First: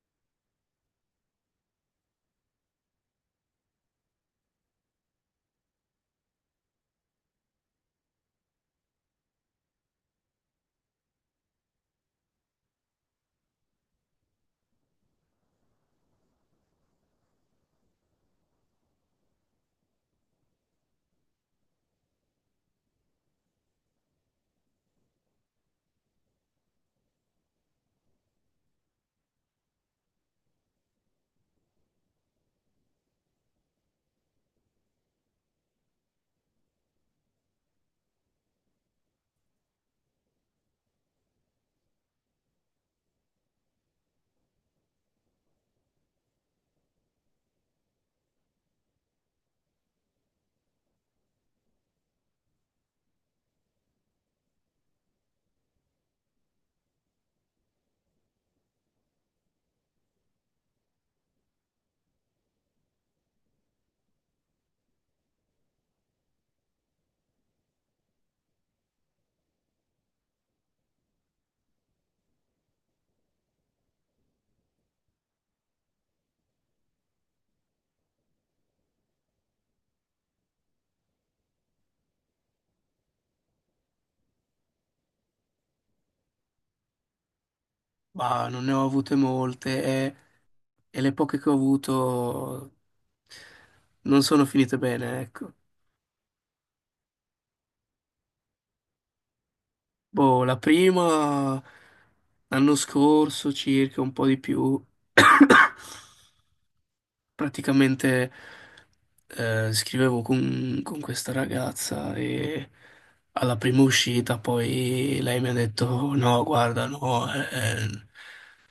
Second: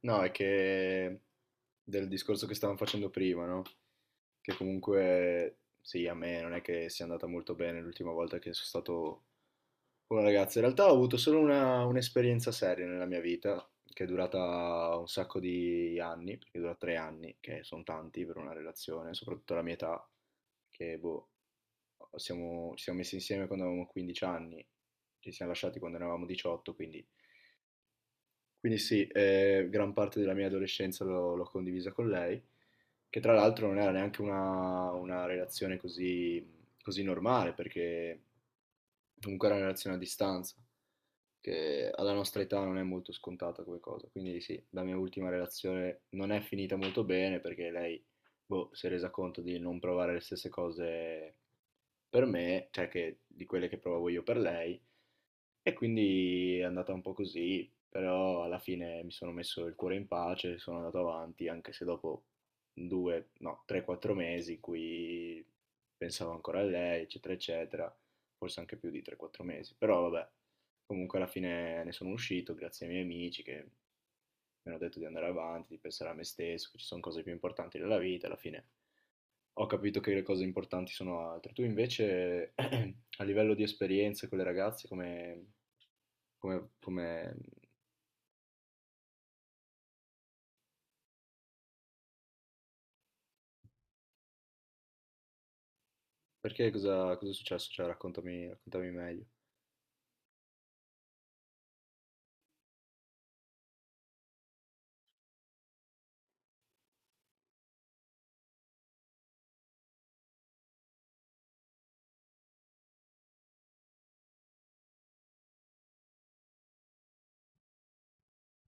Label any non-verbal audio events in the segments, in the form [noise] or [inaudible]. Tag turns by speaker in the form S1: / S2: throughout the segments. S1: No, è che del discorso che stavamo facendo prima, no? Che comunque, sì, a me non è che sia andata molto bene l'ultima volta che sono stato con una ragazza. In realtà ho avuto solo un'esperienza seria nella mia vita, che è durata un sacco di anni, perché dura 3 anni, che sono tanti per una relazione, soprattutto la mia età, che boh, ci siamo messi insieme quando avevamo 15 anni, ci siamo lasciati quando ne avevamo 18. Quindi sì, gran parte della mia adolescenza l'ho condivisa con lei, che tra l'altro non era neanche una relazione così normale, perché comunque era una relazione a distanza, che alla nostra età non è molto scontata come cosa. Quindi sì, la mia ultima relazione non è finita molto bene, perché lei, boh, si è resa conto di non provare le stesse cose per me, cioè che, di quelle che provavo io per lei, e quindi è andata un po' così, però alla fine mi sono messo il cuore in pace, sono andato avanti, anche se dopo due, no, 3, 4 mesi in cui pensavo ancora a lei, eccetera, eccetera, forse anche più di 3, 4 mesi, però vabbè, comunque alla fine ne sono uscito grazie ai miei amici che mi hanno detto di andare avanti, di pensare a me stesso, che ci sono cose più importanti della vita. Alla fine ho capito che le cose importanti sono altre. Tu invece, [clears throat] a livello di esperienze con le ragazze, come come...
S2: Ma non ne ho avute molte e le poche che ho avuto non sono finite bene, ecco.
S1: Perché cosa è successo? Cioè, raccontami meglio.
S2: Boh, la prima l'anno scorso circa, un po' di più. [coughs] Praticamente scrivevo con questa ragazza e alla prima uscita poi lei mi ha detto no, guarda, no, eh,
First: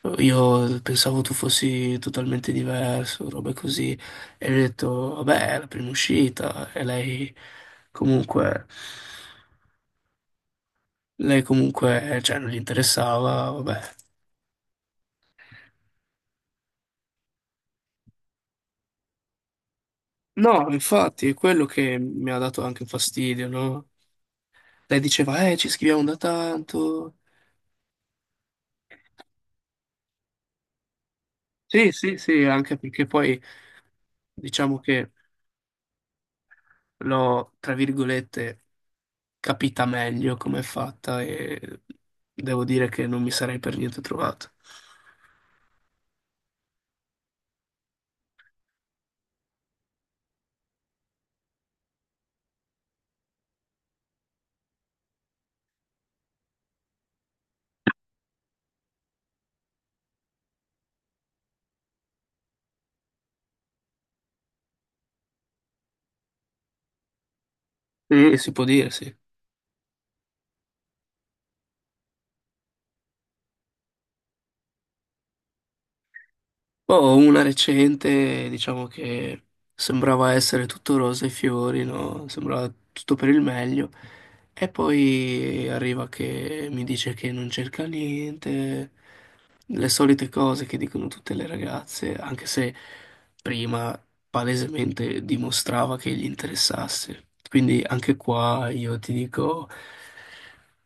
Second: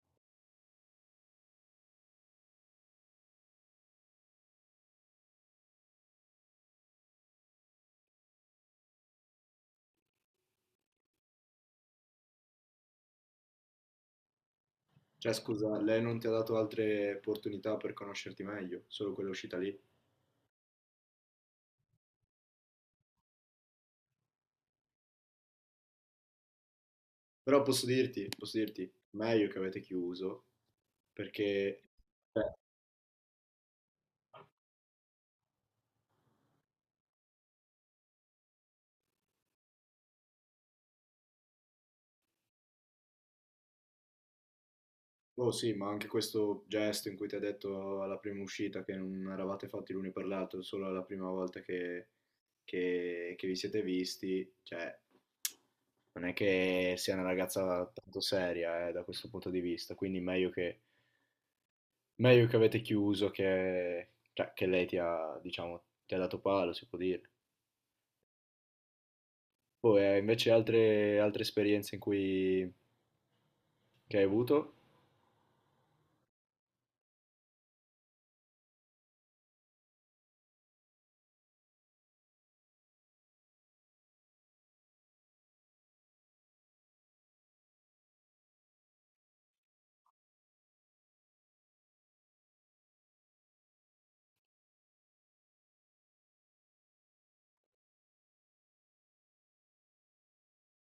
S2: eh, io pensavo tu fossi totalmente diverso, robe così. E gli ho detto, vabbè, è la prima uscita e comunque, lei comunque, cioè, non gli interessava, vabbè.
S1: Cioè, scusa, lei non ti ha dato altre opportunità per conoscerti meglio, solo quella uscita lì.
S2: No, infatti, è quello che mi ha dato anche fastidio, no? Lei diceva, ci scriviamo da tanto.
S1: Però posso dirti, meglio che avete chiuso, perché...
S2: Sì, sì, sì,
S1: eh,
S2: anche perché poi diciamo che l'ho, tra virgolette, capita meglio come è fatta e devo dire che non mi sarei per niente trovato.
S1: Oh sì, ma anche questo gesto in cui ti ha detto alla prima uscita che non eravate fatti l'uno per l'altro, solo alla prima volta che vi siete visti, cioè, non è che sia una ragazza tanto seria, da questo punto di vista, quindi Meglio che avete chiuso che, cioè, che lei ti ha, diciamo, ti ha dato palo, si può dire.
S2: Sì, si può dire, sì.
S1: Poi invece altre esperienze in cui che hai avuto,
S2: Boh, una recente, diciamo che sembrava essere tutto rose e fiori, no? Sembrava tutto per il meglio. E poi arriva che mi dice che non cerca niente, le solite cose che dicono tutte le ragazze, anche se prima palesemente dimostrava che gli interessasse. Quindi anche qua io ti dico,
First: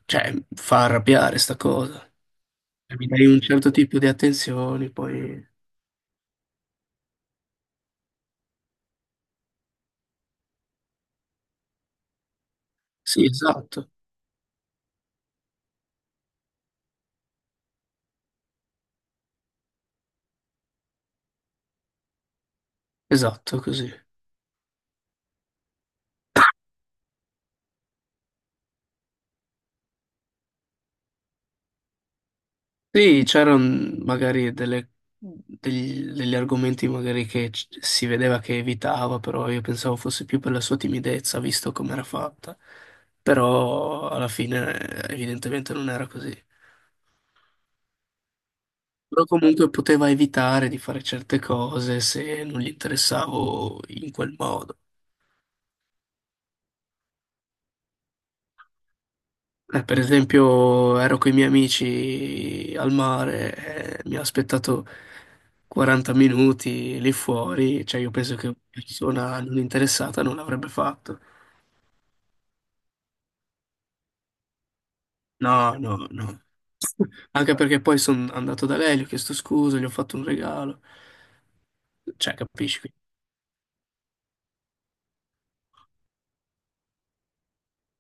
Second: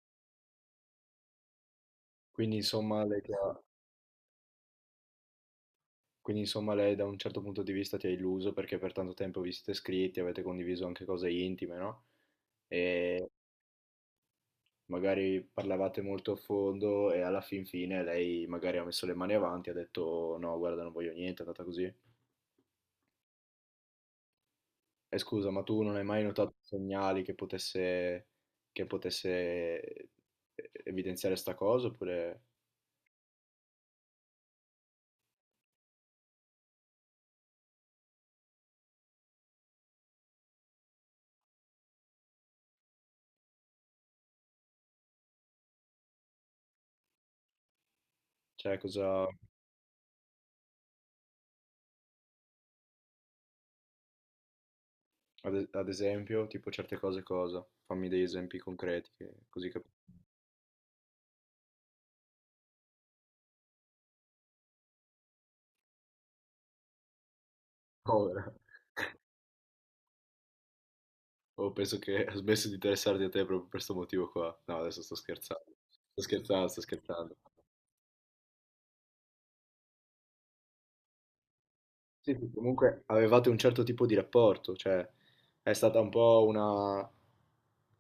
S2: cioè, fa arrabbiare sta cosa.
S1: quindi
S2: Cioè,
S1: insomma,
S2: mi
S1: lei
S2: dai
S1: ti
S2: un
S1: ha-
S2: certo tipo di attenzioni, poi...
S1: quindi insomma lei da un certo punto di vista ti ha illuso perché per tanto tempo vi siete scritti, avete condiviso anche cose intime, no?
S2: Sì,
S1: E
S2: esatto,
S1: magari parlavate molto a fondo e alla fin fine lei magari ha messo le mani avanti e ha detto no, guarda, non voglio niente, è andata così.
S2: esatto, così.
S1: E scusa, ma tu non hai mai notato segnali che potesse evidenziare sta cosa? Oppure,
S2: Sì, c'erano magari delle degli argomenti magari che si vedeva che evitava, però io pensavo fosse più per la sua timidezza, visto come era fatta. Però alla fine evidentemente non era così.
S1: cioè,
S2: Però
S1: cosa,
S2: comunque poteva evitare di fare certe cose se non gli interessavo in quel modo.
S1: ad esempio, tipo certe cose cosa? Fammi degli esempi concreti, così capisco.
S2: Per esempio, ero con i miei amici al mare, mi ha aspettato 40 minuti lì fuori, cioè io penso che
S1: Povera.
S2: una persona non interessata non l'avrebbe fatto.
S1: Oh, penso che ha smesso di interessarti a te proprio per questo motivo qua. No, adesso sto scherzando.
S2: No, no,
S1: Sto
S2: no.
S1: scherzando, sto scherzando.
S2: Anche perché poi sono andato da lei, gli ho chiesto scusa, gli ho fatto un regalo. Cioè,
S1: Sì, sì,
S2: capisci?
S1: comunque avevate un certo tipo di rapporto, cioè è stata un po'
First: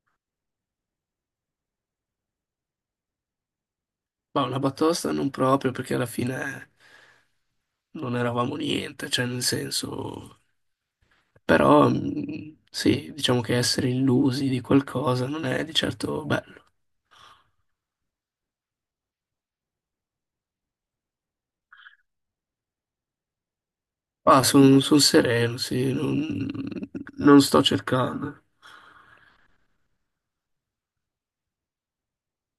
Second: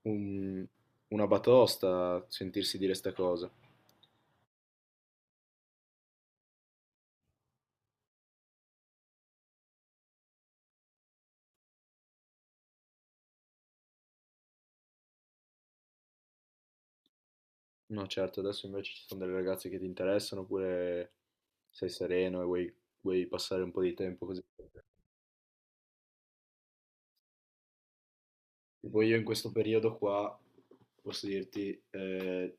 S1: un- una batosta sentirsi dire sta cosa.
S2: Ma una batosta non proprio, perché alla fine non eravamo niente, cioè nel senso... Però sì, diciamo che essere illusi di qualcosa non è di certo bello.
S1: No, certo, adesso invece ci sono delle ragazze che ti interessano oppure sei sereno e vuoi passare un po' di tempo
S2: Ah,
S1: così.
S2: sono sereno, sì, non sto cercando.
S1: Tipo io in questo periodo qua, posso dirti,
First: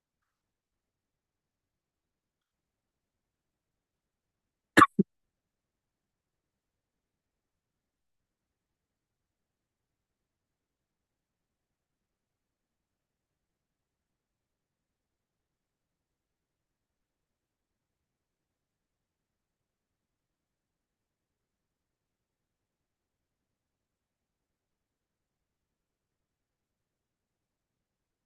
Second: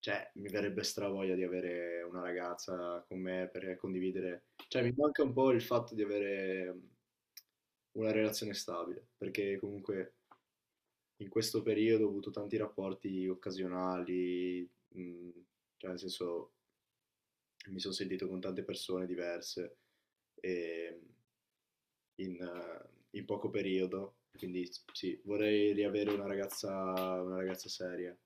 S1: cioè mi verrebbe stravoglia di avere una ragazza con me per condividere. Cioè mi manca un po' il fatto di avere una relazione stabile, perché comunque in questo periodo ho avuto tanti rapporti occasionali, mm, cioè nel senso mi sono sentito con tante persone diverse e in, eh, in poco periodo. Quindi sì, vorrei riavere una ragazza seria,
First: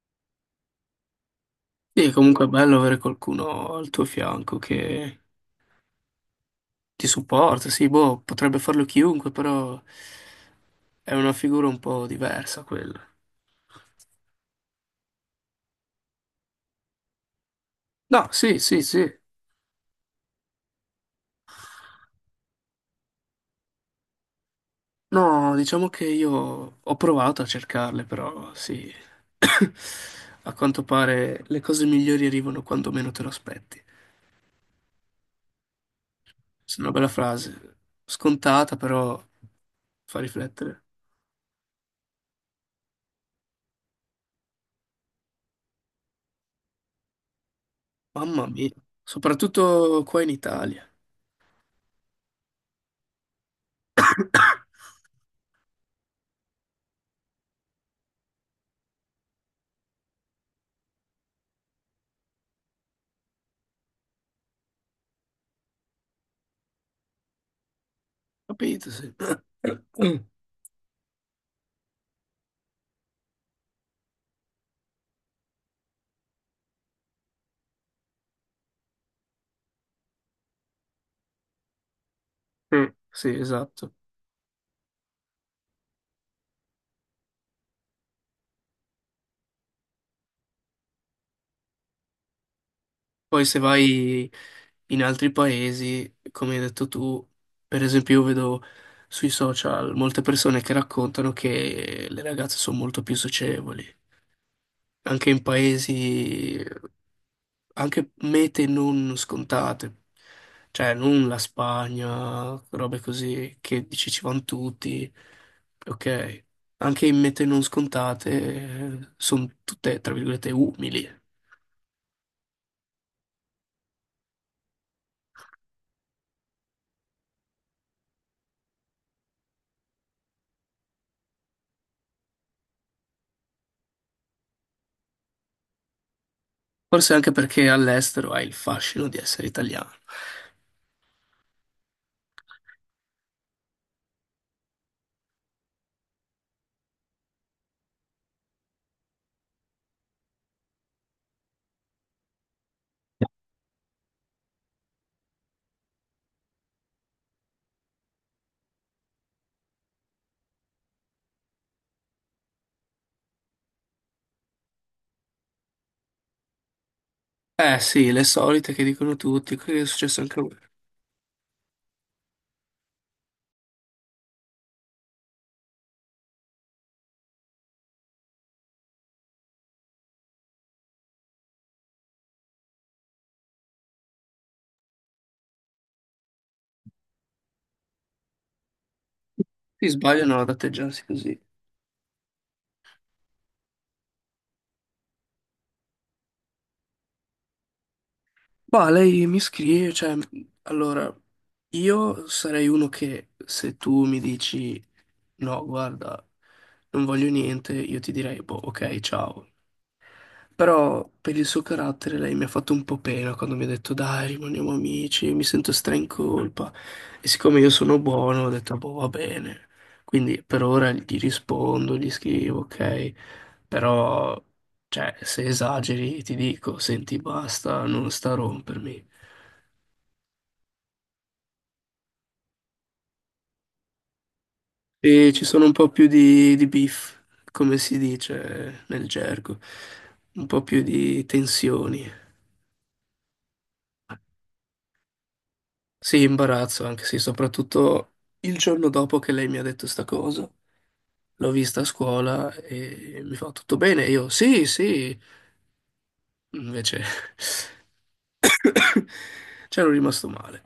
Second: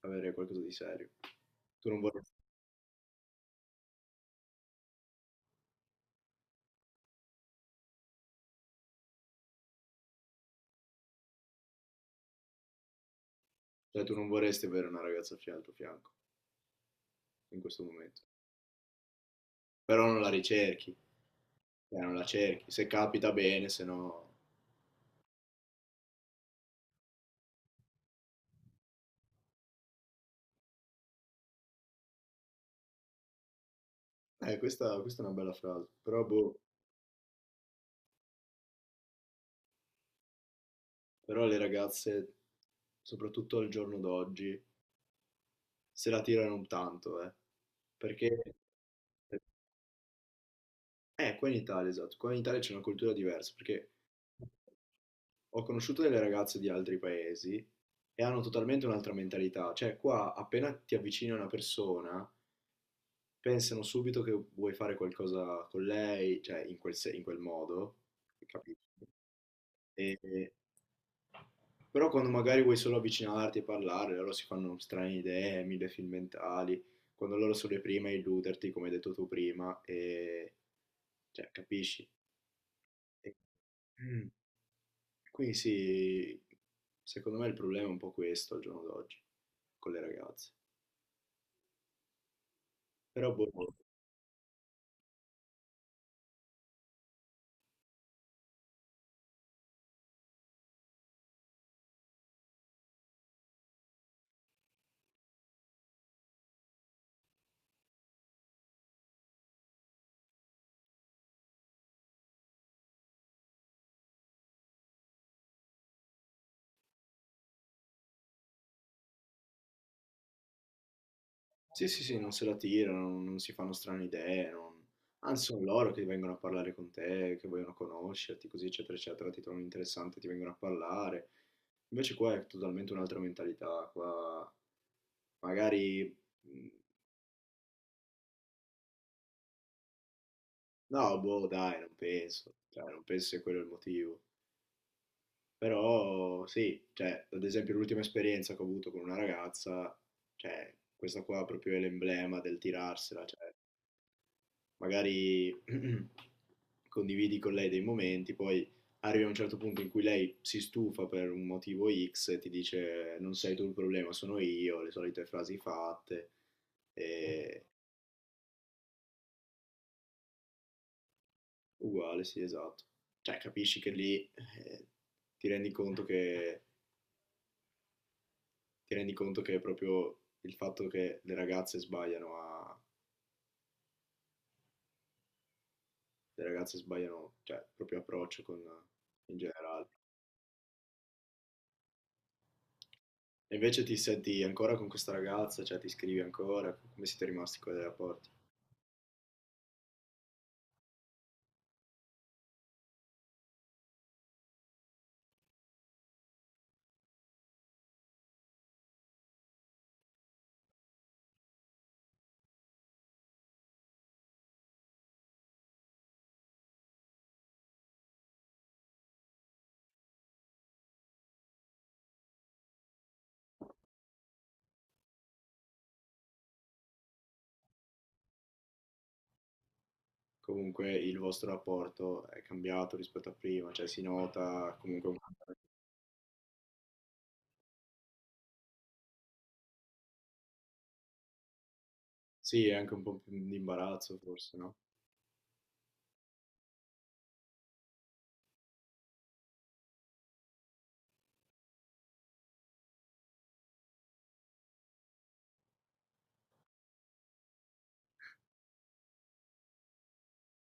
S1: avere qualcosa di serio. Tu non
S2: Sì,
S1: vorresti,
S2: comunque è bello avere qualcuno al tuo fianco che ti supporta, sì, boh, potrebbe farlo chiunque, però è una figura un po' diversa quella.
S1: cioè, tu non vorresti avere una ragazza al tuo fianco in questo momento.
S2: No, sì, sì, sì.
S1: Però non la ricerchi, cioè, non la cerchi. Se capita bene, se no...
S2: No, diciamo che io ho provato a cercarle, però sì. [coughs] A quanto pare le cose migliori arrivano quando meno te lo aspetti.
S1: Questa è una bella frase. Però, boh,
S2: Questa è una bella frase, scontata però fa riflettere.
S1: però le ragazze, soprattutto al giorno d'oggi, se la tirano tanto, eh. Perché?
S2: Mamma mia, soprattutto qua in Italia.
S1: Qua in Italia, esatto, qua in Italia c'è una cultura diversa, perché ho conosciuto delle ragazze di altri paesi e hanno totalmente un'altra mentalità, cioè qua appena ti avvicini a una persona, pensano subito che vuoi fare qualcosa con lei, cioè in quel, se- in quel modo, capisci?
S2: Capito, sì.
S1: E-
S2: [clears throat]
S1: e- Però quando magari vuoi solo avvicinarti e parlare, loro si fanno strane idee, mille film mentali, quando loro sono le prime a illuderti, come hai detto tu prima, e cioè, capisci?
S2: Mm. Sì,
S1: E-
S2: esatto.
S1: mm. Quindi sì, secondo me il problema è un po' questo al giorno d'oggi con le ragazze. Però
S2: Poi
S1: boh,
S2: se vai in altri paesi, come hai detto tu, per esempio io vedo sui social molte persone che raccontano che le ragazze sono molto più socievoli. Anche in paesi, anche mete non scontate, cioè non la Spagna, robe così che dici ci vanno tutti, ok, anche in mete non scontate sono tutte, tra virgolette, umili.
S1: sì, sì, sì, non se la tirano, non si fanno strane idee, anzi sono loro che vengono a parlare con te, che vogliono conoscerti, così eccetera eccetera, ti trovano interessante, ti vengono a parlare. Invece qua è totalmente un'altra mentalità, qua magari... mh.
S2: Forse anche perché all'estero hai il fascino di essere italiano.
S1: No, boh, dai, non penso, cioè, non penso sia quello il motivo. Però sì, cioè, ad esempio l'ultima esperienza che ho avuto con una ragazza, cioè, questa qua proprio è l'emblema del tirarsela, cioè, magari [clears throat] condividi con lei dei momenti, poi arrivi a un certo punto in cui lei si stufa per un motivo X e ti dice non sei tu il problema, sono io, le solite frasi fatte, e
S2: Eh sì, le solite che dicono tutti, quello che è successo anche a me.
S1: uguale, sì, esatto. Cioè, capisci che lì ti rendi conto che ti rendi conto che è proprio il fatto che le ragazze sbagliano a, le ragazze sbagliano, cioè, il proprio approccio con, in
S2: Si
S1: generale.
S2: sbagliano ad atteggiarsi così.
S1: E invece ti senti ancora con questa ragazza, cioè ti scrivi ancora, come siete rimasti con i rapporti?
S2: Ma lei mi scrive, cioè, allora, io sarei uno che se tu mi dici no, guarda, non voglio niente, io ti direi, boh, ok, ciao. Però per il suo carattere lei mi ha fatto un po' pena quando mi ha detto dai, rimaniamo amici, mi sento stra in colpa. E siccome io sono buono, ho detto boh, va bene. Quindi per ora gli rispondo, gli scrivo, ok. Però, cioè, se esageri ti dico, senti, basta, non sta a rompermi.
S1: Comunque il vostro rapporto è cambiato rispetto a prima, cioè si nota comunque...
S2: E ci sono un po' più di beef, come si dice nel gergo, un po' più di tensioni.
S1: Sì, è anche un po' più di imbarazzo forse, no?
S2: Sì, imbarazzo, anche sì, soprattutto il giorno dopo che lei mi ha detto sta cosa. L'ho vista a scuola e mi fa tutto bene. Io sì, sì. Invece [coughs] c'ero rimasto male.